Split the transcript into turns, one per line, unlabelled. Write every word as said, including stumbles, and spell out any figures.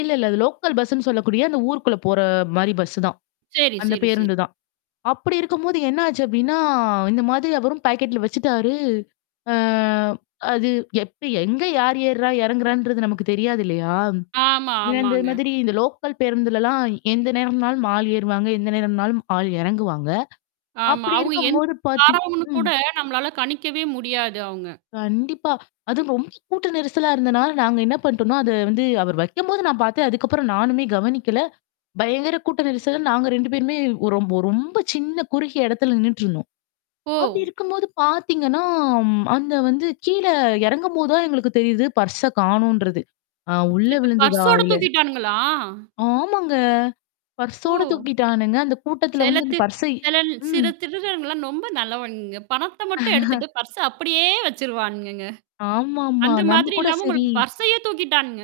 இல்ல, இல்ல. அது லோக்கல் பஸ்ன்னு சொல்லக்கூடிய அந்த ஊருக்குள்ள போற மாரி பஸ் தான்.
சரி,
அந்த
சரி, சரி.
பேருந்துதான். அப்படி இருக்கும்போது என்ன ஆச்சு அப்டின்னா இந்த மாதிரி அவரும் பாக்கெட்ல வச்சுட்டாரு. அ அது எப்ப, எங்க யார் ஏர்றா எறங்குறான்றது நமக்கு தெரியாது இல்லையா?
ஆமா,
இ இந்த
ஆமாங்க.
மாதிரி இந்த லோக்கல் பேருந்துலலாம் எந்த நேரம்னாலும் ஆள் ஏறுவாங்க, எந்த நேரம்னாலும் ஆள் இறங்குவாங்க.
ஆமா.
அப்படி
அவுங்க எந்த
இருக்கும்போது பார்த்
வாறவன்னு
ம்.
கூட நம்மளால கணிக்கவே முடியாது அவுங்க.
கண்டிப்பா. அதுவும் ரொம்ப கூட்ட நெரிசலா இருந்தனால நாங்க என்ன பண்ணோட்ம்னா அத வந்து அவர் வைக்கும்போது நான் பார்த்தேன். அதுக்கப்புறம் நானுமே கவனிக்கல. பயங்கர கூட்ட நெரிசல் நாங்க ரெண்டு பேருமே ஓரொ ரொம்ப சின்ன குறுகிய இடத்துல நின்னுட்டுருந்தோம். அப்படி
ஓ.
இருக்கும்போது பாத்தீங்கன்னா, அந்த வந்து கீழ எறங்கும்போது தான் எங்களுக்கு தெரியுது. பர்ஸ காணுன்றது. ஆ உள்ள
அச்சச்சோ!
விழுந்துதா
பர்சோட
இல்ல
தூக்கிட்டானுங்களா?
ஆமாங்க. பர்சோட
ஓ!
தூக்கிட்டானுங்க. அந்த கூட்டத்துல வந்து இந்த
செலத்து
பர்ஸ்ஸ
செல சில
ம்.
திருடனுங்கள்லாம் ரொம்ப நல்லவனுங்க. பணத்த மட்டும் எடுத்துட்டு பர்ச அப்படியே வச்சுருவான்ங்கங்க.
ஆமாமா.
அந்த
நம்ம
மாதிரி
கூட
இல்லாம
சரி
உங்களுக்கு பர்சையே தூக்கிட்டானுங்க.